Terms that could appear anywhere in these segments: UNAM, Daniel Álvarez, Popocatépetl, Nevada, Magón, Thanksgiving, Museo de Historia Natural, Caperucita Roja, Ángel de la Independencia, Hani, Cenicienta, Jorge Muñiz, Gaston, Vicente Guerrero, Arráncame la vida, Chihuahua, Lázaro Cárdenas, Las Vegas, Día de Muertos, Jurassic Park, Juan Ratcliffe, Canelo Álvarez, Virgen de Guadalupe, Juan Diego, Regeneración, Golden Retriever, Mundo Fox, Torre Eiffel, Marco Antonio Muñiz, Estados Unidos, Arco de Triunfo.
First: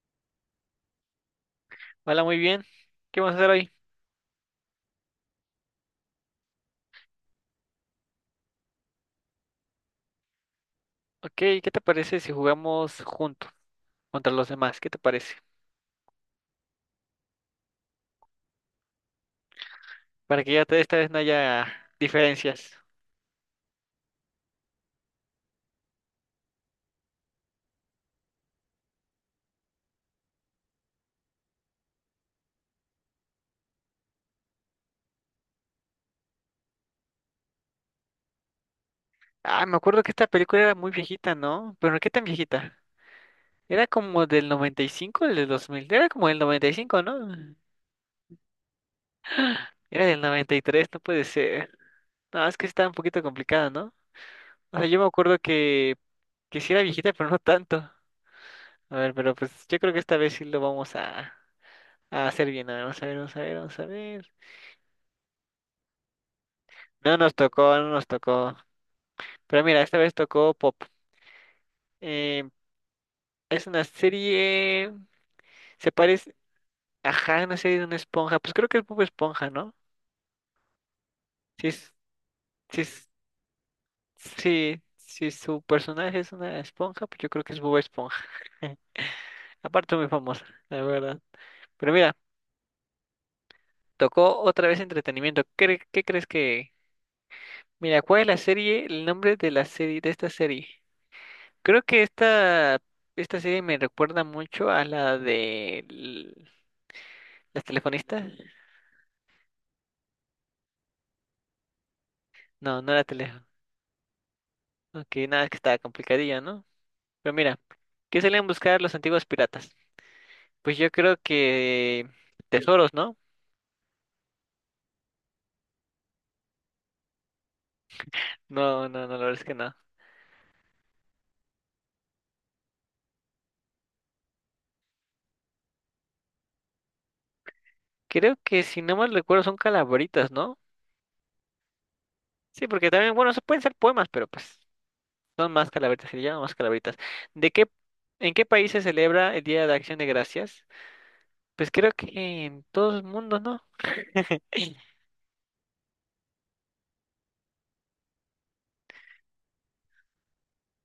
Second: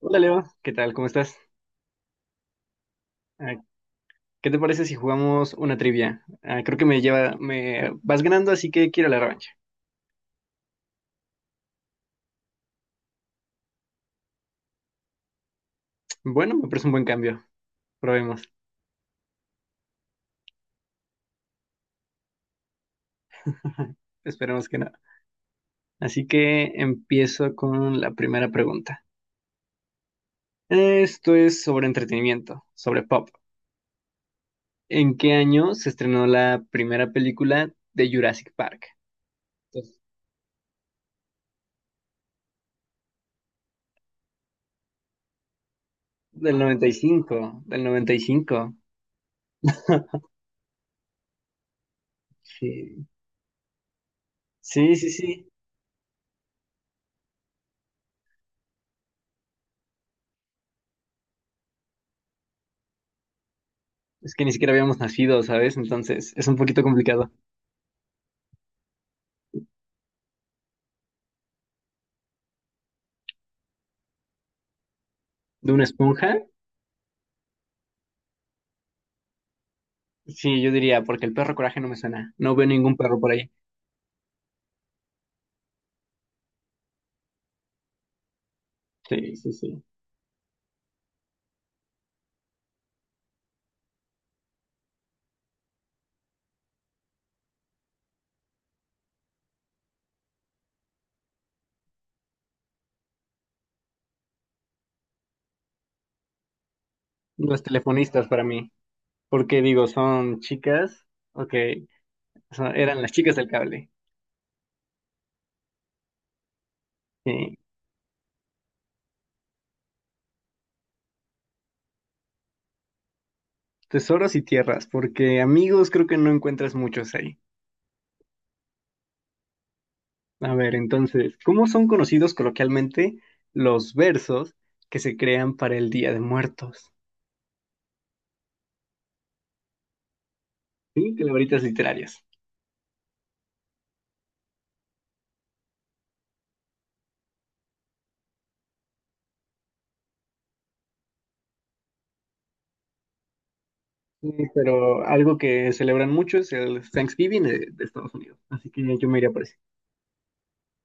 Hola Leo, ¿qué tal? ¿Cómo estás? Hola, muy bien. ¿Qué vamos a hacer Ah, hoy? ¿Qué te parece si jugamos una trivia? Creo que me vas ganando, así que quiero la revancha. Ok, ¿qué te parece si jugamos juntos contra los demás? ¿Qué te parece? Bueno, me parece un buen cambio. Probemos. Para que ya esta vez no haya diferencias. Esperemos que no. Así que empiezo con la primera pregunta. Esto es sobre entretenimiento, sobre pop. ¿En qué año se estrenó la primera película de Jurassic Park? Ah, me Pues, acuerdo que esta película era muy viejita, ¿no? Pero ¿qué tan viejita? Era como del 95 del dos mil. Era como del del noventa y cinco, ¿no? 95, del 95. Era del noventa y tres, no puede ser. No, es que está un Sí, poquito complicada, ¿no? O sea, sí, yo me sí, acuerdo sí. Que sí era viejita, pero no tanto. A ver, pero pues yo creo que esta vez sí lo vamos a hacer bien. A ver, vamos a ver, vamos a ver, vamos a ver. Es que ni siquiera habíamos nacido, ¿sabes? Entonces es un poquito No complicado. nos tocó, no nos tocó. Pero mira, esta vez tocó Pop. Eh, es una serie. ¿De una Se parece. esponja? Ajá, una serie de una esponja. Pues creo que es Pop Esponja, ¿no? Sí, yo diría, porque el perro Si coraje no es, me suena. No veo si ningún es- perro por ahí. si su personaje es una esponja, pues yo creo que es Bob Esponja. Sí, sí, sí. Aparte, muy famosa, la verdad. Pero mira, tocó otra vez entretenimiento. ¿Qué crees que? Mira, ¿cuál es la serie? El nombre de la serie, de esta serie. Creo que esta. Esta serie me recuerda mucho a la de. Los ¿Las telefonistas? telefonistas para mí. Porque digo, son chicas. Ok, No, no eran era las chicas teléfono. del cable. Ok, nada, que estaba complicadilla, ¿no? Pero Sí. mira, ¿qué salían a buscar los antiguos piratas? Pues yo creo que tesoros, ¿no? Tesoros y tierras, porque amigos creo que no encuentras muchos ahí. No, no, no, la verdad es que no. A ver, entonces, ¿cómo son conocidos coloquialmente los versos que se crean para el Día de Muertos? Creo que, si no mal recuerdo, son calaveritas, ¿no? Sí, calabritas literarias. Sí, porque también, bueno, eso pueden ser poemas, pero pues son más calaveritas, se le llaman más calaveritas. ¿De qué, en qué país se celebra el Día de Acción de Gracias? Pues creo que en todo el mundo, ¿no? Sí, pero algo que celebran mucho es el Thanksgiving de Estados Unidos. Así que yo me iría por ese.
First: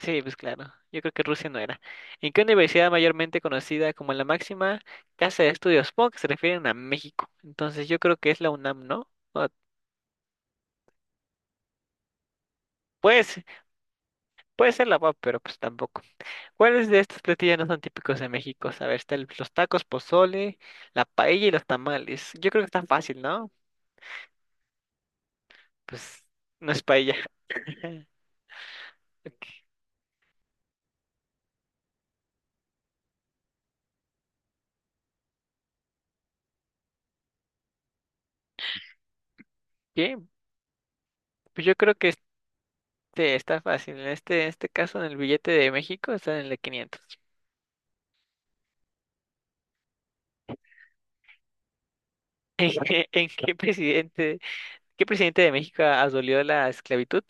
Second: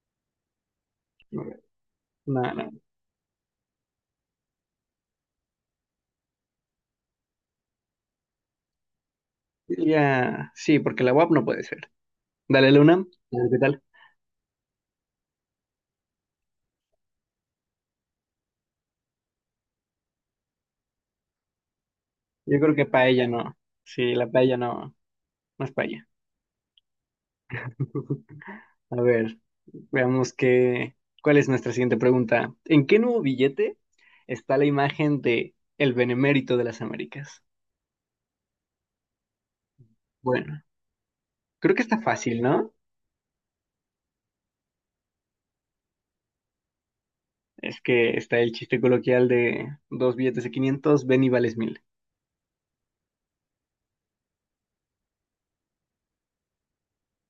Sí, pues claro. Yo creo que A Rusia no ver, era. ¿En no, qué no. universidad mayormente conocida como la máxima casa de estudios? Supongo que se refieren a México. Entonces yo creo que es la UNAM, ¿no? Ya, sí, porque la UAP no puede ser. Dale, Luna. A Pues, ver, ¿qué tal? puede ser la UAP, pero pues tampoco. ¿Cuáles de estos platillos no son típicos de México? A ver, están los tacos, pozole, la paella y los tamales. Yo Yo creo que creo está que fácil, paella ¿no? no. Sí, la paella no, no es paella. Pues no es paella. A ver, veamos qué, ¿cuál es nuestra siguiente pregunta? ¿En qué nuevo billete está la imagen de el benemérito de las Américas? ¿Qué? Bueno, Pues creo yo que creo está que este fácil, ¿no? está fácil. En este caso, en el billete de México, está en el de 500. Es que está el chiste coloquial de dos billetes de 500 ven y vales mil. ¿En qué presidente? ¿Qué presidente de México abolió la esclavitud?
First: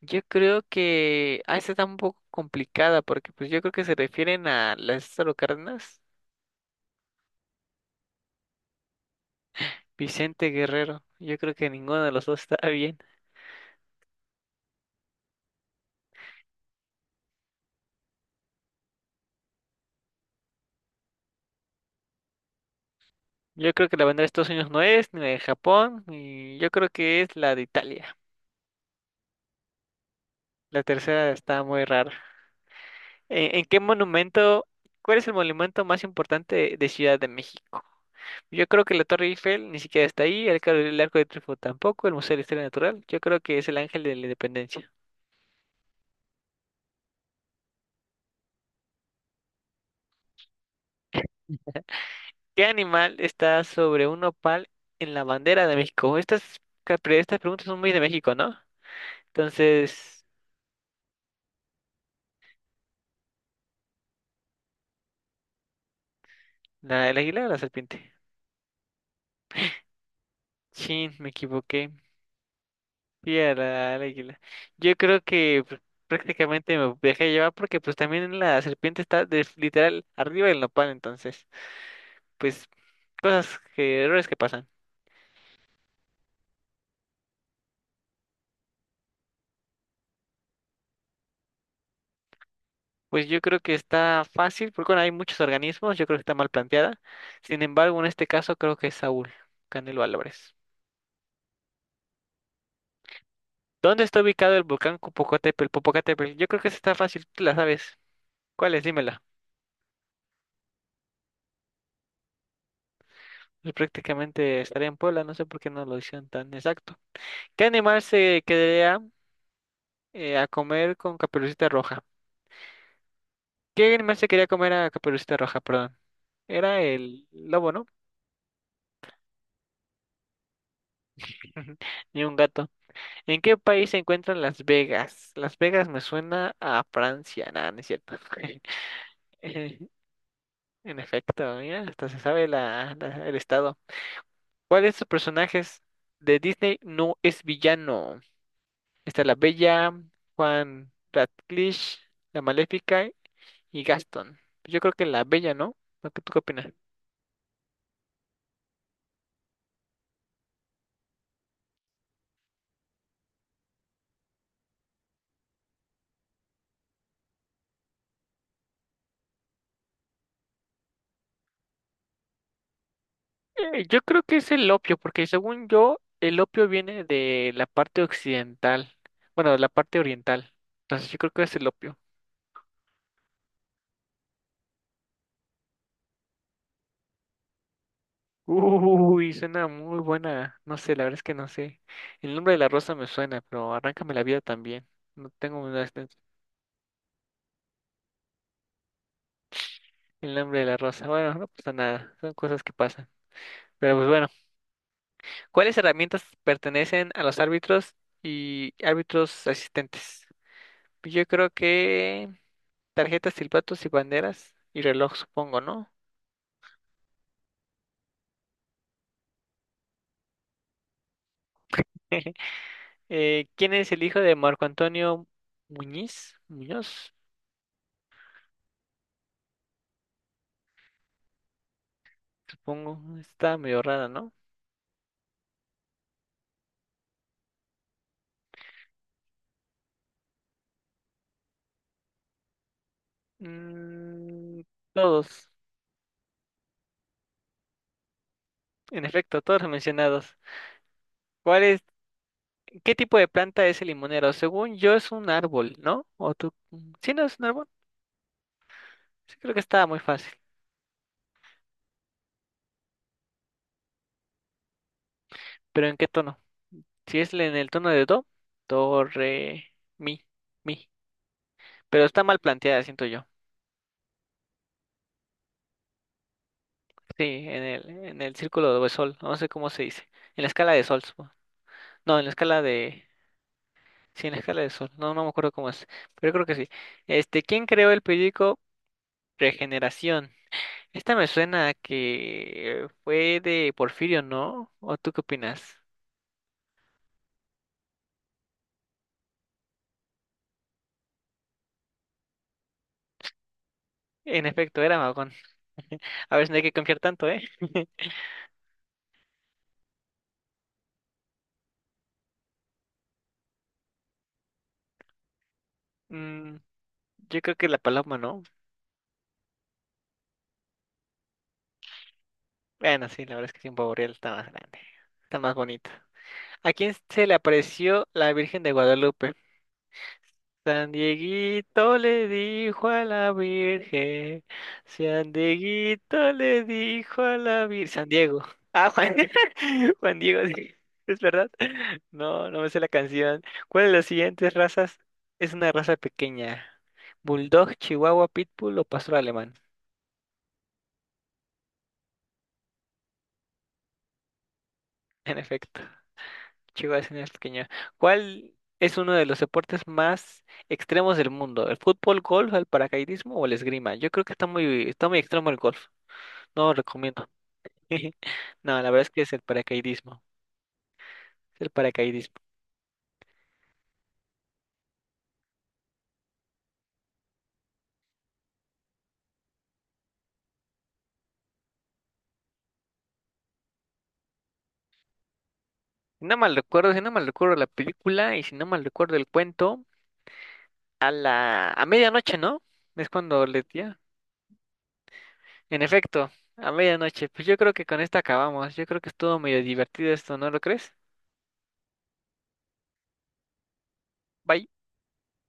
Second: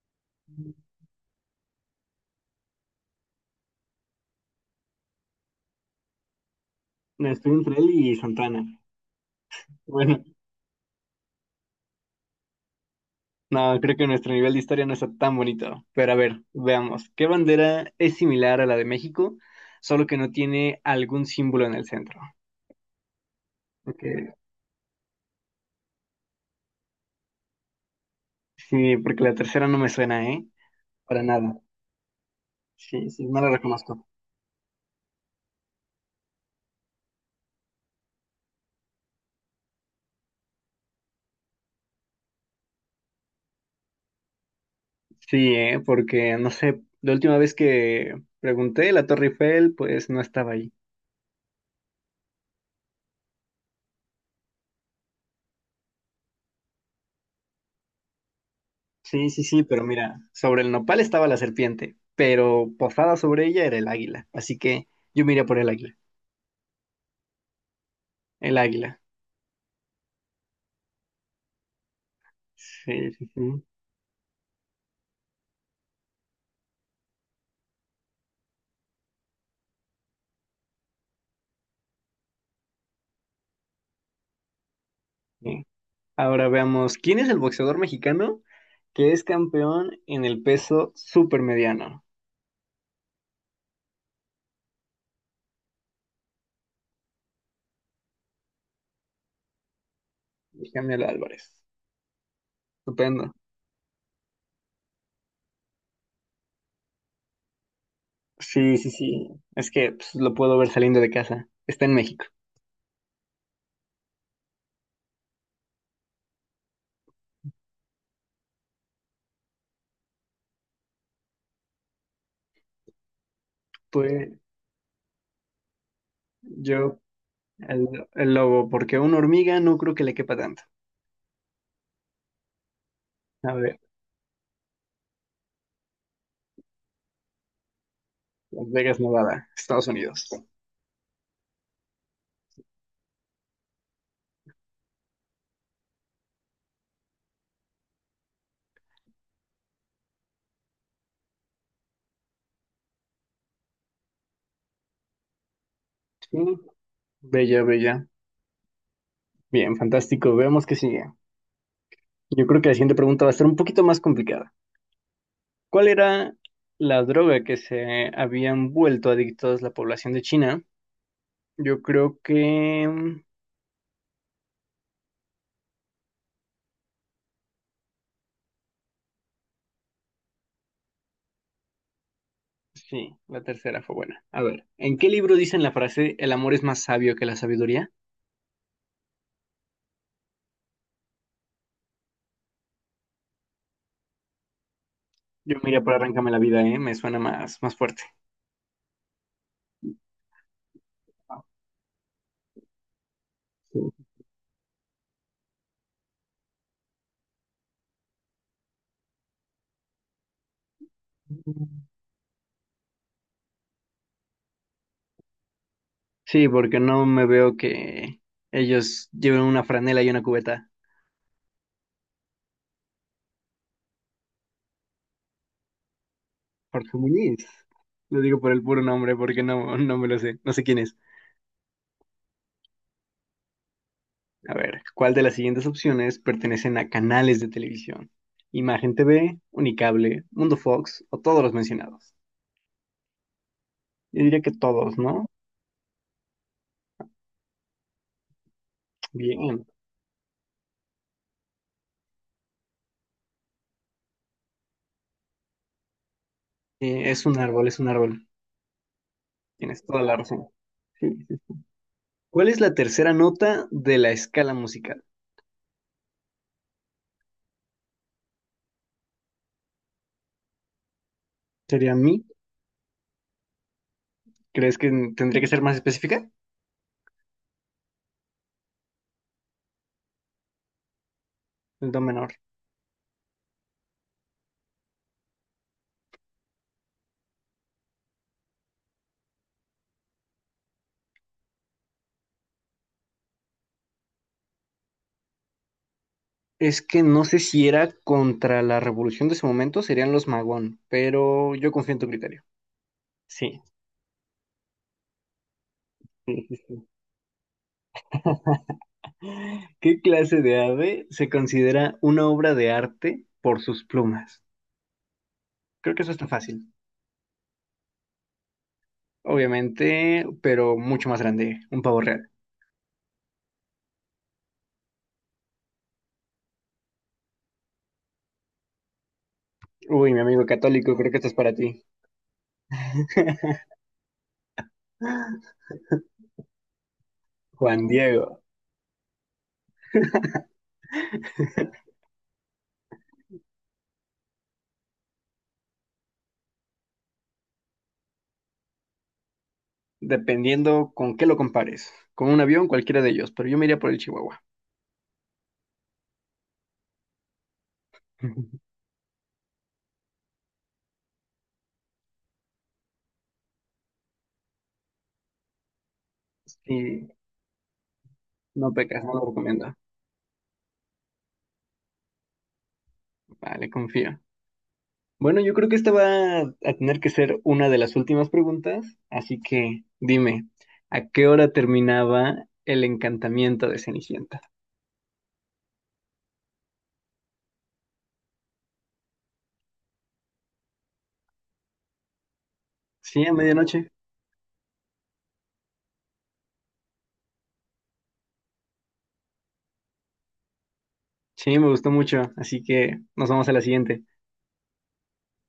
Yo creo que... Ah, esta está un poco complicada porque pues yo creo que se refieren a Lázaro Cárdenas, Estoy entre él y Santana. Bueno, Vicente Guerrero. Yo creo que ninguno de los dos está bien. no, creo que nuestro nivel de historia no está tan bonito. Pero a ver, veamos. ¿Qué bandera es similar a la de México, solo que no tiene algún símbolo en el centro? Yo creo que la bandera de Porque- Estados Unidos no es, ni la de Japón, y yo creo que es la de Italia. sí, porque la tercera no me suena, ¿eh? La Para tercera nada. está muy rara. Sí, sí, no la ¿En qué reconozco. monumento, ¿cuál es el monumento más importante de Ciudad de México? Yo creo que la Torre Eiffel ni siquiera está ahí, el Arco de Triunfo tampoco, el Museo de Historia Natural. Yo creo que es el Ángel de la Independencia. Sí, ¿eh? Porque, no sé, la última vez que pregunté, la Torre Eiffel, pues no estaba ahí. ¿Qué animal está sobre un nopal en la bandera de México? Estas preguntas son muy de México, ¿no? Sí, sí, sí, pero mira, Entonces, sobre el nopal estaba la serpiente, pero posada sobre ella era el águila. Así que yo me iría por el águila. ¿el águila o la serpiente? El águila. Chin, me equivoqué. Sí, sí, Sí, sí. al águila. Yo creo que prácticamente me dejé llevar porque pues también la serpiente está literal arriba del nopal, entonces, pues cosas que, errores que pasan. Bien. Ahora veamos, ¿quién es el boxeador mexicano que es campeón en el peso supermediano? Pues yo creo que está fácil, porque bueno, hay muchos organismos, yo creo que está mal planteada. Sin embargo, en este caso creo que es Saúl, Canelo Álvarez. Daniel Álvarez. Estupendo. ¿Dónde está ubicado el volcán Popocatépetl? Popocatépetl. Yo creo que esa está fácil, tú la sabes. ¿Cuál Sí, es? sí, Dímela. sí. Es que pues, lo puedo ver saliendo de casa. Está en México. Pues prácticamente estaría en Puebla, no sé por qué no lo hicieron tan exacto. ¿Qué animal se quedaría, a comer con Caperucita Roja? ¿Qué animal se Pues quería comer a Caperucita Roja? Perdón. Era yo, el lobo, ¿no? el, el lobo, porque una hormiga no creo que le quepa tanto. Ni un gato. ¿En A qué ver, país se encuentran Las Vegas? Las Vegas me suena a Francia. Nada, no es cierto. Las Vegas, Nevada, Eh, Estados Unidos. En efecto, mira, hasta se sabe el estado. ¿Cuál de estos personajes de Disney no es villano? Está la Bella, Juan Ratcliffe, la Maléfica y Gaston. Yo creo que la Bella, ¿no? ¿No? ¿Tú Sí, qué opinas? Bella, bella. Bien, fantástico. Veamos qué sigue. Yo creo que la siguiente pregunta va a estar un poquito más complicada. ¿Cuál era la droga que se habían vuelto adictos la población de China? Yo creo que... Yo creo que es el opio, porque según yo, el opio viene de la parte occidental, bueno, de la parte oriental. Entonces yo creo que es el opio. sí, la tercera fue buena. A ver, ¿en qué libro dicen la frase el amor es más sabio que la sabiduría? Uy, suena muy buena. No sé, la verdad es que no sé. El nombre de la rosa me suena, pero Arráncame la vida también. No Yo tengo mira nada por Arráncame la vida, ¿eh? Me suena más, más fuerte. el nombre de la rosa. Bueno, no pasa nada. Son cosas que pasan. Sí. Pero pues bueno, ¿cuáles herramientas pertenecen a los árbitros y árbitros asistentes? Yo creo que tarjetas, silbatos y banderas y reloj, supongo, ¿no? Sí, porque no me veo que ellos lleven una franela y una cubeta. ¿Quién es el hijo de Marco Antonio Muñiz? Jorge Muñoz, Muñiz. Lo digo por el puro nombre porque no, no me lo sé. No sé quién es. supongo. Está medio rara, ¿no? A ver, ¿cuál de las siguientes opciones pertenecen a canales de televisión? Imagen TV, Unicable, Mundo Fox o todos los mencionados. Yo diría que Mm, todos, ¿no? todos, en efecto, todos Bien. los mencionados. ¿Cuál es, qué tipo de planta es el limonero? Según yo es un árbol, ¿no? ¿O tú? Sí, no es un árbol. Es un árbol. Sí, creo que Tienes estaba muy toda la fácil. razón. Sí, sí, sí. ¿Cuál es la tercera nota de la escala musical? ¿Pero en qué tono? Si es en el tono de do, do, re, mi, mi. ¿Sería Pero está mi? mal planteada, siento yo. ¿Crees que tendría que ser más específica? Sí, en el círculo de sol, no sé cómo se dice, en la escala de sol, supongo. El do No, en la menor. escala de, sí, en la escala de sol, no, no me acuerdo cómo es, pero creo que sí. ¿Quién creó el periódico Regeneración? Esta me suena a que fue de Porfirio, ¿no? ¿O tú qué opinas? Es que no sé si era contra la revolución de ese momento, serían los Magón, pero yo confío en tu criterio. Sí, En efecto, era Magón. A sí, ver, sí, no hay que sí. confiar tanto, ¿eh? ¿Qué clase de ave se considera una obra de arte por sus plumas? Creo que eso está fácil, Mm, yo creo que la paloma, ¿no? obviamente, pero mucho más grande, un pavo real. Bueno, sí, la verdad es que sí, un pavo real está más grande, está más bonito. ¿A quién se le apareció la Virgen de Guadalupe? Uy, mi amigo San católico, creo que esto es para ti. Dieguito le dijo a la Virgen. San Dieguito le dijo a la Juan Virgen. San Diego, Diego. Ah, Juan, Juan Diego, sí. ¿Es verdad? No, no me sé la canción. ¿Cuál de las siguientes razas es una raza pequeña? ¿Bulldog, Chihuahua, Pitbull o Pastor Alemán? dependiendo con qué lo compares, con un avión, cualquiera de ellos, pero yo me iría por el Chihuahua. En efecto, Chihuahua es una raza pequeña. ¿Cuál es uno de los deportes más extremos del mundo? ¿El fútbol, golf, el paracaidismo o el esgrima? Yo creo que está muy extremo el golf. No Sí, recomiendo. no No, la pecas, verdad es no que lo es el recomiendo. paracaidismo. Es el paracaidismo. Vale, confío. Bueno, yo creo que esta va a tener que ser una de las últimas preguntas, así que dime, ¿a qué hora terminaba el encantamiento de Cenicienta? Si no mal recuerdo la película y si no mal recuerdo el cuento, a medianoche, ¿no? Es Sí, a cuando le medianoche. tía. En efecto, a medianoche. Pues yo creo que con esto acabamos. Yo creo que estuvo medio divertido esto, ¿no lo crees? Sí, me gustó mucho, así que nos vamos a la siguiente. Bye.